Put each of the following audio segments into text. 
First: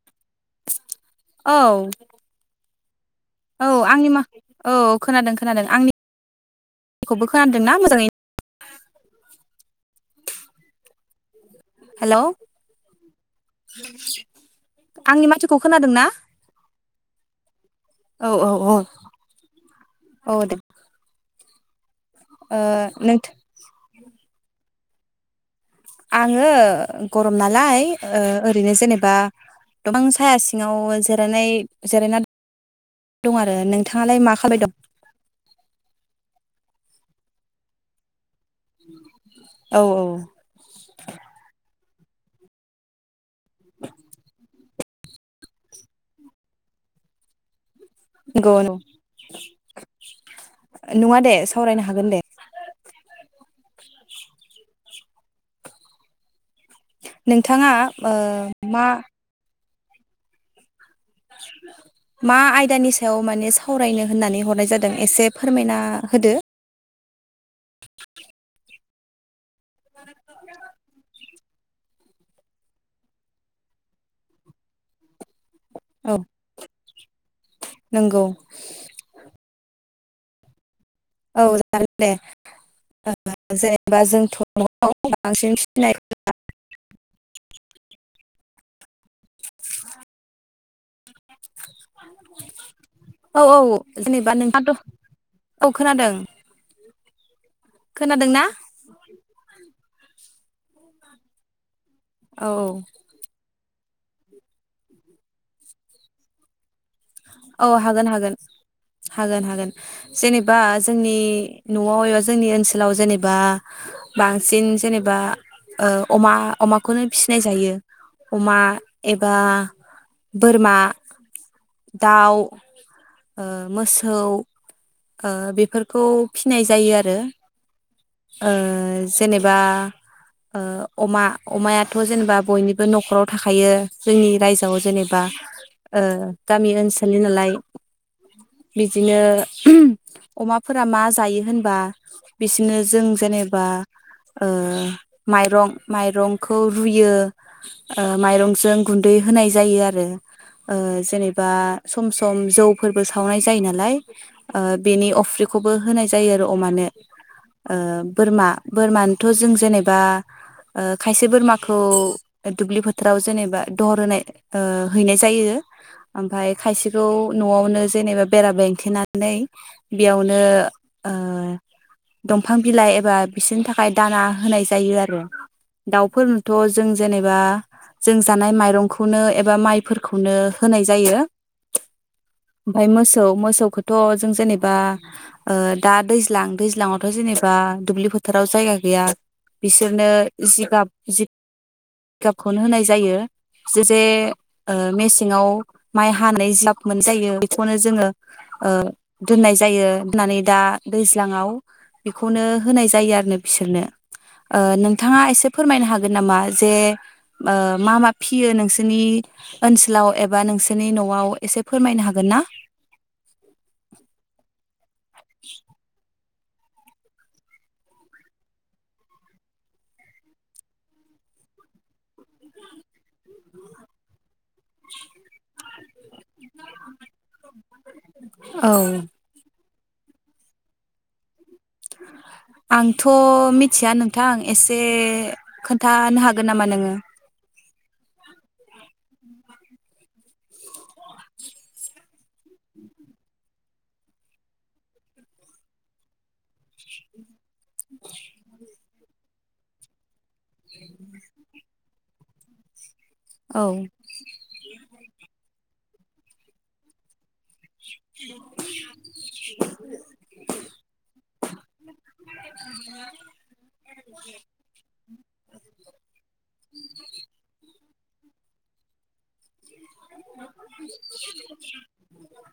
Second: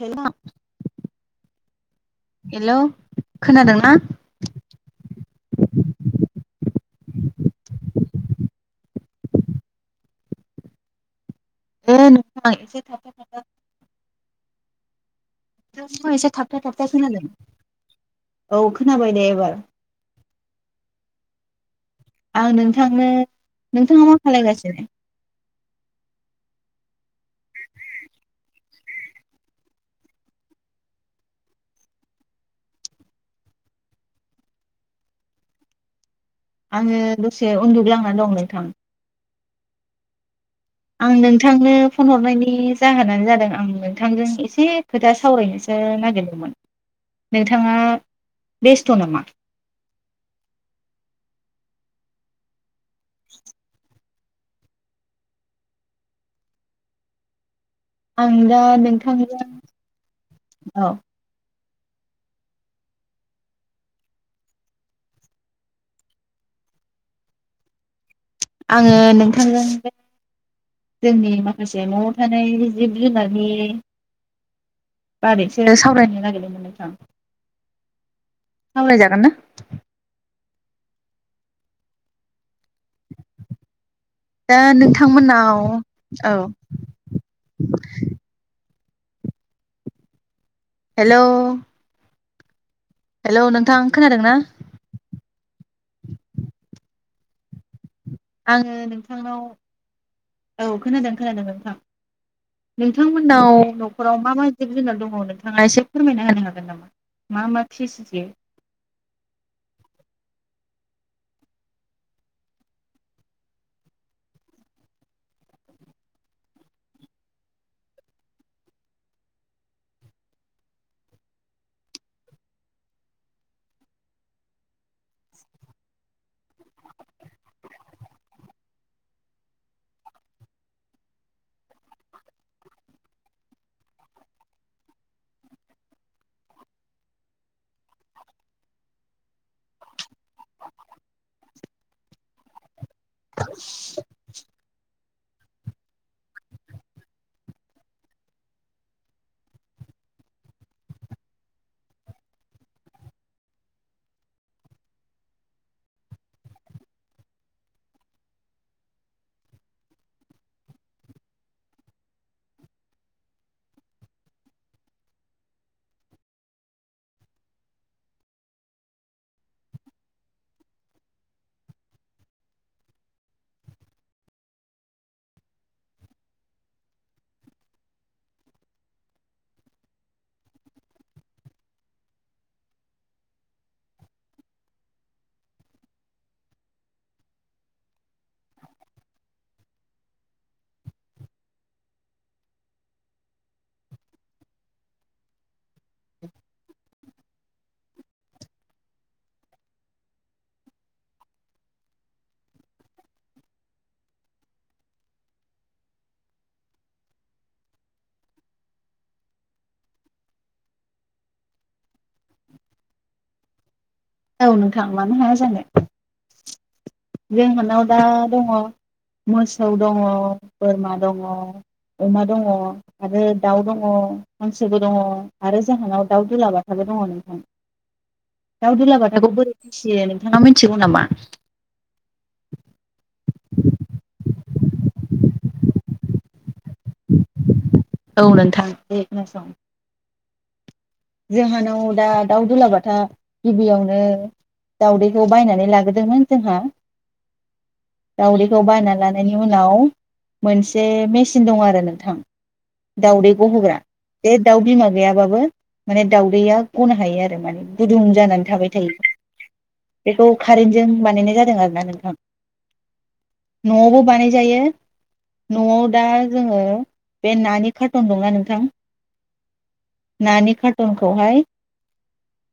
हेल औ हेलौ। औ खोनादोंना आंनि माखा औ खोनादों खोनादों आंनि [unintelligible] खोनादोंना मोजाङै? [inaudible] ए हेलौ नोंथां [unintelligible] आंनि माथोखौ खोनादों ना नोंनिखौ एसे थाबथा थाबथा खोनादों। औ खोनाबाय दे एबार। औ दे आं ओ नोंथांनो नों नोंथाङा मा? खालाय गासिनो? आङो? गरम नालाय ओ ओरैनो जेनेबा बा गोबां साया सिङाव जिरानाय जिरायना दं आरो नोंथाङालाय मा खाबाय दं? आङो दसे उन्दुग्लांना दं नों औ-औ आं नोंथांनो फन हरनायनि जाहोनानो जादों आं नोंथांजों एसे खोथा सावरायनोसो नागिरदोंमोन नोंथाङा बेस्थ' नामा [unintelligible] नङा दे सावरायनो हागोन दे। [inaudible] नोंथां आं दा नोंथांजों औ मा आयदानि सायाव माने सावरायनो होननानै हरनाय जादों एसे फोरमायना होदो। [inaudible] आङो नों थाङ जोंनि मा माखासे न'आव थानाय जिब जुनारनि बारि बे औ सावरायनो नागिरदोंमोन नोंथां नंगौ खावलाय जागोन ना? औ जागोन दे [unintelligible] दा बांसिन नोंथांमोनाव फिनाय औ औ हेलौ [inaudible] औ हेलौ औ नोंथां खोनादोंना? जेनेबा नोंहाथ औ खोनादों खोनादोंना आङो नोंथांनाव औ खोनादों खोनादों नोंथां औ नोंथांमोननाव नख'राव मा मा जिब जुनार दङ नोंथाङा एसे फोरमायना होनो हागोन नामा? मा मा औ हागोन फिसियो हागोन हागोन हागोन जेनेबा जोंनि न'आव एबा जोंनि ओनसोलाव जेनेबा बांसिन जेनेबा अमा अमाखौनो फिसिनाय जायो अमा एबा बोरमा दाउ ओ मोसौ ओ बेफोरखौ फिनाय जायो आरो ओ जेनेबा अमा अमायाथ' जेनेबा बयनिबो नखराव थाखायो जोंनि रायजोआव जेनेबा ओ गामि ओनसोलनि नालाय। बिदिनो अमाफोरा मा जायो होनबा बिसोरनो जों जेनेबा ओ माइरं माइरंखौ रुयो माइरंजों गुन्दै होनाय जायो आरो ओ जेनेबा सम सम जौ फोरबो सावनाय जायो नालाय ओ बेनि अफ्रिखौबो होनाय जायो आरो अमानो ओ बोरमा बोरमानोथ' जों जेनेबा खायसे बोरमाखौ दुब्लि फोथाराव जेनेबा दहर होनाय ओ हैनाय जायो ओमफफ्राय खायसेखौ न'आवनो जेनेबा बेरा एंखेनानै बेयावनो ओ दंफां बिलाइ एबा बिसोरनि थाखाय दाना होनाय जायो आरो दाउफोरनोथ जों जेनेबा जों जानाय माइरंखौनो एबा माइफोरखौनो होनाय जायो। ओमफ्राय मोसौ मोसौखौथ जों जेनेबा दा दैज्लां दैज्लङावथ जेनेबा दुब्लि फोथाराव जायगा गैया बिसोरनो जिगाब जि जिगाबखौनो होनाय जायो जे जे मेसेङाव माइ हानाय जि जायो बेखौनो जोङो ओ दोननाय जायो दा दैज्लांआव बेखौनो होनाय जायो बिसोरनो ओ नोंथाङा एसे फोरमायनो हागोन नामा जे ओ मा मा फिसियो नोंसिनि ओनसोलाव एबा नोंसिनि न आव एसे फोरमायनो हागोन ना? औ नोंथां थां मानो हाया जानो। जों हानाव दा दङ मोसौ दङ बोरमा दङ अमा दङ आरो दाउ दङ मानसबो दङ आरो जोंहानाव दाउ दुलाबाथाबो दङ नोंथां औ दाउ दुलाबाथाखौ बोरै मिथियो नोंथाङा मिथिगौ नामा? आंथ' मिथिया नोंथां एसे खोन्थानो हागोन नामा नोङो। औ नोंथां दे खोनासं जोंहानाव दा दाउ दुलाबाथा गिबियावनो दाउदैखौ बायनानै लाबोदोंमोन जोंहा दावदैखौ बायना लाना नायनि उनाव मोनसे मेसिन दं आरो नों थां दाउदैखौ औ गहोग्रा बे दाउ बिमा गैयाबाबो माने दावदैया गनो हायो आरो माने गुदुं जानानै थाबाय थायो बेखौ कारेन्टजों बानायनाय जा [unintelligible] न'आवबो बानाय जायो। न‌आव दा जोङो बे नानि कार्टन दंना नोंथां [inaudible] खौहाय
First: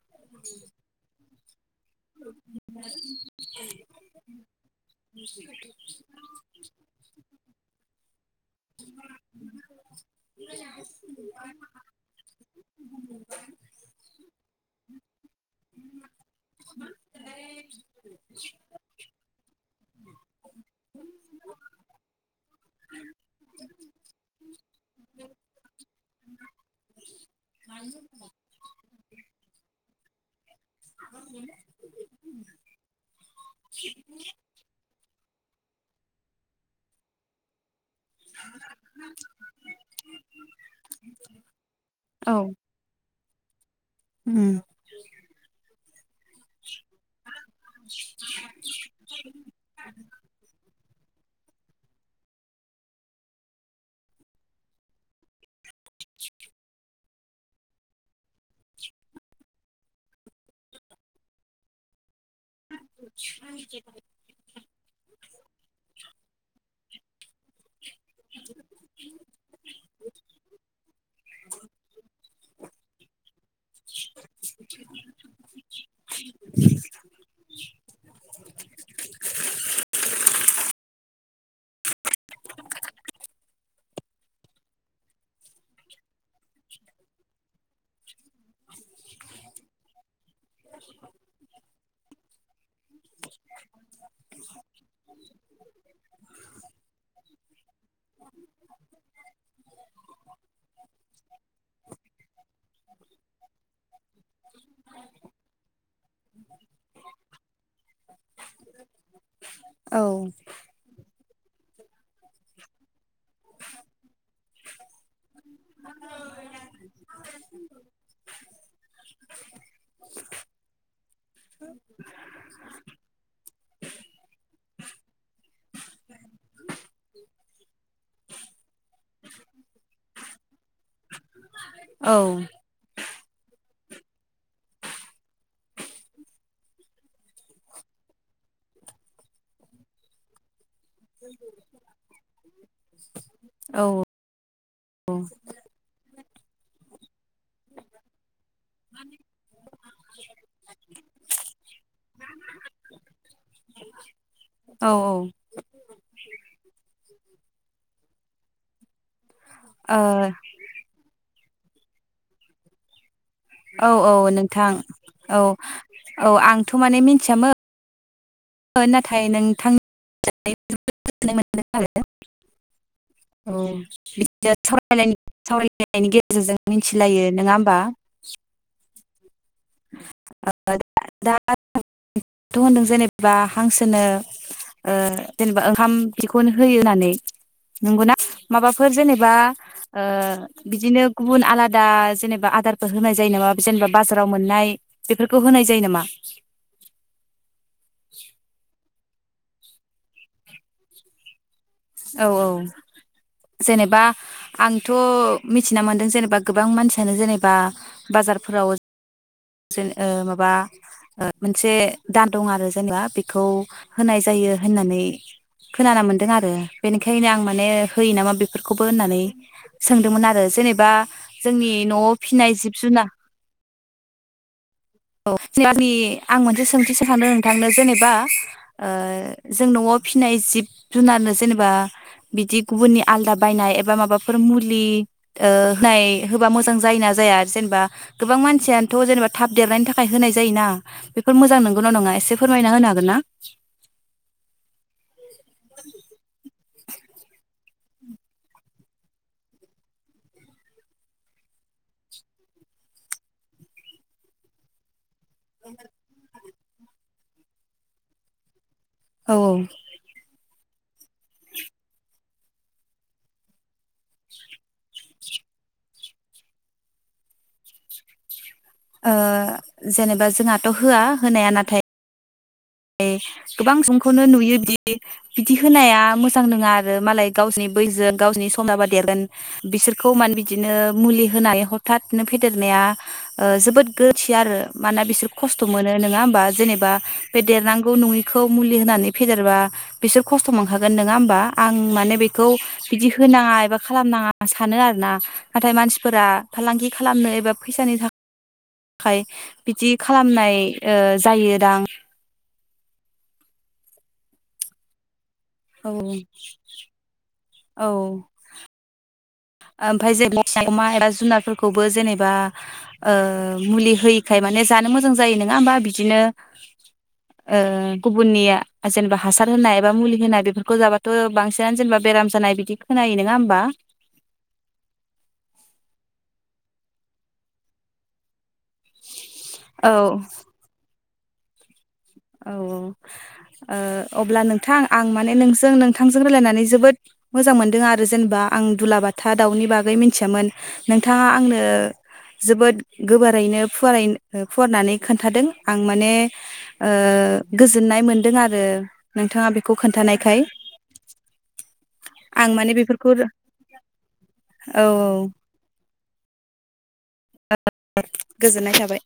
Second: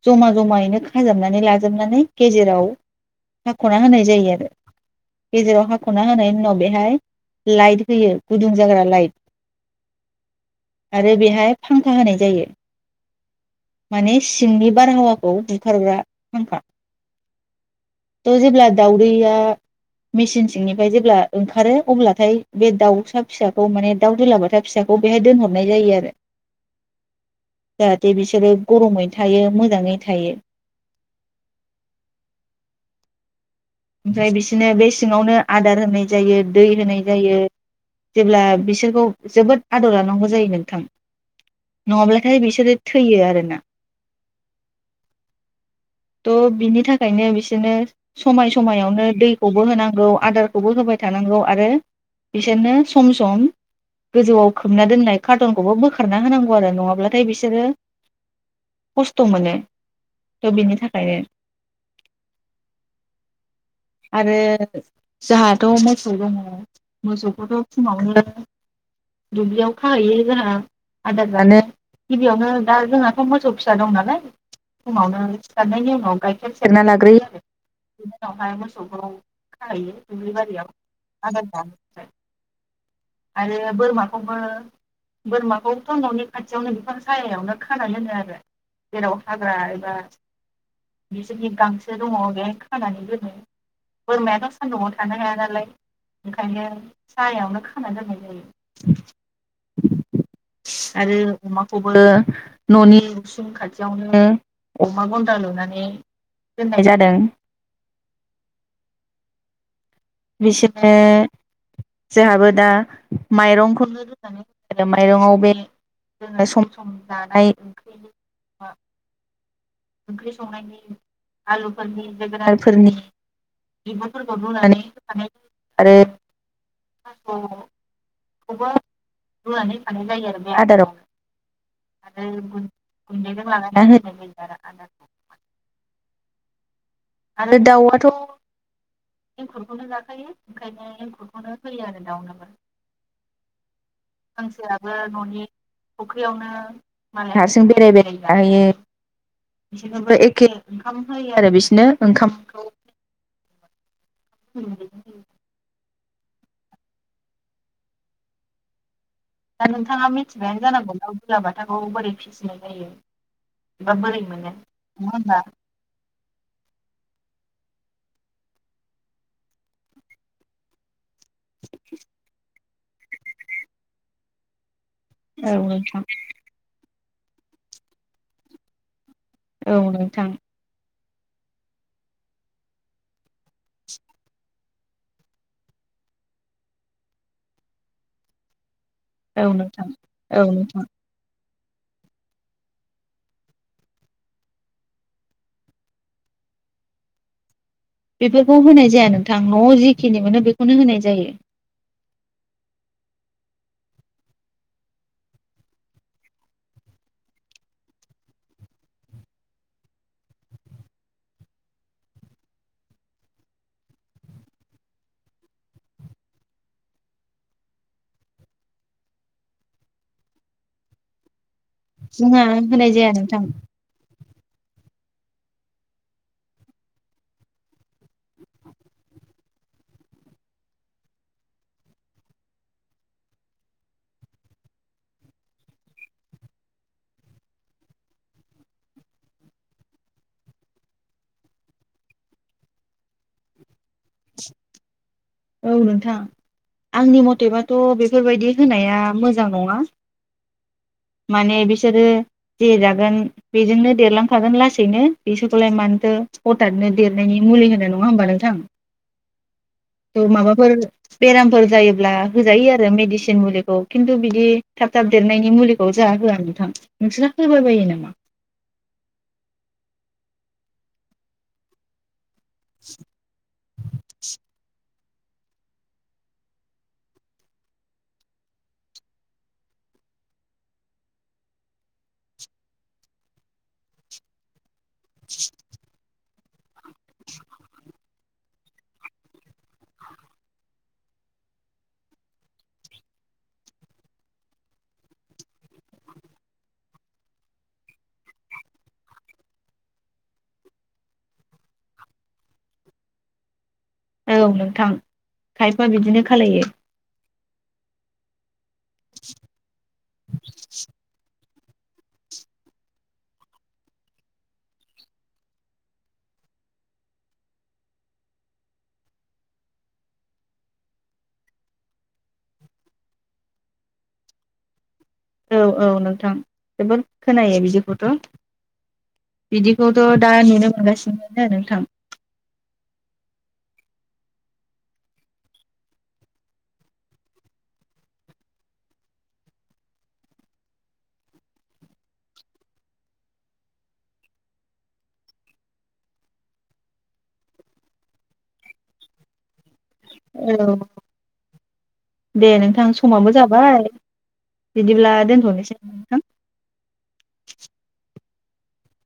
जमा जमायैनो खाजाबनानै लाजोबनानै गेजेराव हाखना होनाय जायो आरो गेजेराव हाखना होनायनि उनाव बेहाय लाइट होयो गुदुं जाग्रा लाइट आरो बेहाय फांखा होनाय जायो जायो। माने सिंनि बारहावाखौ बुखारारग्रा फांखा थ जेब्ला दाउदैया मेसिन सिंनिफ्राय जेब्ला ओंखारो अब्लाथाय बे दाउसा फिसाखौ माने दाउ दोलाबाथा फिसाखौ बेहाय दोनहरनाय जायो। आरो जाहाथे बिसोरो गरमैनो थायो मोजाङै थायो। [inaudible] ओमफ्राय बिसोरनो बे सिङावनो आदार होनाय जायो दै होनाय जायो जेब्ला बिसोरखौ जोबोद आदर लानांगौ जायो नोंथां औ नङाब्लाथाय बिसोरो थैयो आरो उम [inaudible] थ बिनि थाखायनो बिसोरनो समाय समायावनो दैखौबो होनांगौ आदारखौबो होबाय थांगौ आरो बिसोरनो सम सम गोजौआव खोबना दोननाय कार्टनखौबो बोखारना होनांगौ आरो नङाब्लाथाय बिसोरो खस्थ मोनो बिनि थाखायनो। आरो जोंहाथ मोसौ दङ मोसौ बेखौथ फुङावनो दुब्लियाव खाहैयो जोंहा आदार जानो गिबियावनो दा जोंहाथ मोसौ फिसा दं नालाय फुङावनो सिथखारनायनि उनाव गाइखेर सेरना लाग्रोयो उनावहाय मोसौखौ खाहैयो दुब्लि बारियाव आ [inaudible] [inaudible] आरो बोरमाखौबो बोरमाखौथ ननि खाथियावनो बिफां सायायावनो खा दोनो आरो जेराव हाग्रा एबा बिसोरनि गांसो दङ बेहाय खानानैबो बोरमायाथ सान्दुंङाव थानो हाया नालाय ओंखायनो सायायावनो खाना दोननाय जायो आरो अमाखौबो ननि उसुं खाथियावनो अमा गन्द्रा लुनानै दोननाय जादों । [inaudible] बिसोरो जोंहाबो दा माइरंखौ ओ माइरंआव बे सम सम जानाय ओंख्रि संनायनि आलुफोरनि जोगोनारफोरनि बिगुरफोरखौ रुनानै होफानाय जायो आरो थासखौबो रुनानै होफानाय जायो आरो। आदाराव आरो गुन्दैजों लानानै [unintelligible] [unintelligible] आरो दाउआथ एंखुरखौनो जाखायो। ओंखायनो एंखुरखौनो होयो आरो दाउनोबो औ हांसोयाबो ननि ख्रियावनो मालाय हारसिं बेराय बेराय जाहैयो बिसोरनोबो एखे ओंखाम होयो आरो बिसोरनो । ओंखामखौ औ औ दा ओ नोंथाङा मिथिबायानो जानांगौ ना लाबाथाखौ बोरै फिसिनाय जायो। औ एबा औ बोरै मोनो नङा नोंथां होमबा औ औ आंथ माने मिथियामोन। नाथाय नोंथां [unintelligible] [unintelligible] औ बि [unintelligible] औ नोंथां सावरायनायनि गेजेरजों मिथि मिलायो नङा होमबा । औ नोंथां । [unintelligible] दाथ होनदों जेनेबा बा हांसोनो ओ जेनेबा ओंखाम बिखौनो होयो होननानै नंगौना माबा फोर जेनेबा औ नोंथां ओ औ नोंथां बिदिनो गुबुन आलादा दा जेनेबा आदारफोर होनाय जायो नामा जेनेबा बाजाराव मोननाय बेफोरखौ होनाय जायो नामा बेफोरखौ होनाय जाया नों नोंथां नआव जिखिनिमोनो बेखौनो होनाय जायो औ औ जेनेबा आंथ मिथिना मोनदों जेनेबा गोबां मानसियानो जेनेबा बाजारफोराव जेन ओ माबा मोनसे दान दं आरो जेनेबा बेखौ होनाय जायो होननानै खोनाना मोनदों आरो बेनिखायनो आं माने होयो नामा बेफोरखौबो होननानै सोंदोंमोन आरो जेनेबा जोंनि नआव जोंहा फिनाय जिब होनाय जुनार जाया नोंथां औ आं मोनसे सोंथि सो सांदों नोंथांनो जेनेबा ओ जों नआव फिनाय जिब जुनारनो जेनेबा बिदि गुबुननि आलदा बायनाय एबा माबाफोर मुलि ओ होनाय होबा मोजां जायो ना जाया आरो जेनेबा गोबां मानसियानोथ जेनेबा थाब देरनायनि थाखाय थाखाय होनाय जायो ना बेफोर मोजां नंगौना नङा एसे फोरमायना होनो हागोन ना [inaudible] औ नोंथां आंनि मथेबाथ बेफोरबायदि होनाया मोजां नङा माने बिसोरो जे जागोन बेजोंनो देरलांखागोन लासैनो बिसोरखौलाय मानोथो हटादनो देरनायनि मुलि होनो नङा होमबा नोंथां औ औ औ माबाफोर बेरामफोर जायोब्ला होजायो आरो मेडिसिन मुलिखौ खिन्थु बिदि थाब थाब देरनायनि मुलिखौ जोंहा होआ नोंथां नोंसोरना होबाय बायो नामा ओ जेनेबा जोंहाथ होआ होनाया नाथाय ए गोबां सुबुंखौनो नुयो दि बिदि होनाया मोजां नङा आरो मालाय गावसनि बैजों गावसनि समदाबा देरगोन बिसोरखौ मानो बिदिनो मुलि होनानै हथादनो फेदेरनाया ़ जोबोद गोरोन्थि आरो माना बिसोर खस्थ मोनो नोङा बा जेनेबा बे देरनांगौ नङि खौ मुलि होनानै फेदेरबा बिसोर खस्थ मोनखागोन नङा होमबा आं माने बेखौ बिदि होनाङा एबा खालामनाङा सानो आरोना नाथाय मानसिफोरा फालांगि खालामनो एबा फैसानि थाखाय बिदि खालामनाय ओ जायो दां औ नोंथां खायफा औ बिदिनो खालायो औ [unintelligible] ओ ओमफ्राय जेन अमा एबा जुनारफोरखौ खौबो जेनेबा ओ मुलि होयिखाय माने जानो मोजां जायो नङा होमबा बिदिनो ओ गुबुननि जेनेबा हासार होनाय एबा मुलि होनाय बेफोरखौ जाबाथ बांसिनानो जेनेबा बेराम जानाय बिदि खोनायो नङा होमबा औ औ नोंथां जोबोद खोनायो बिदिखौथ औ बिदिखौथ दा नुनोमोनगासिनो नो नोंथां औ औ ओ अब्ला नोंथां आं माने नोंजों नोंथांजों रायलायनानै जोबोद मोजां मोनदों आरो जेनेबा आं दुलाबाथा दाउनि बागै मिन्थियामोन नोंथाङा आंनो जोबोद गोबोरैनो फुवारै ओ फुवारनानै खोन्थादों आं माने ओ गोजोननाय मोनदों आरो नोंथाङा बेफ औ दे आं माने नोंथां बेफोरखौ औ समाबो जाबाय औ बिदिब्ला दोनथनोसै नोंथां गोजोननाय थाबाय।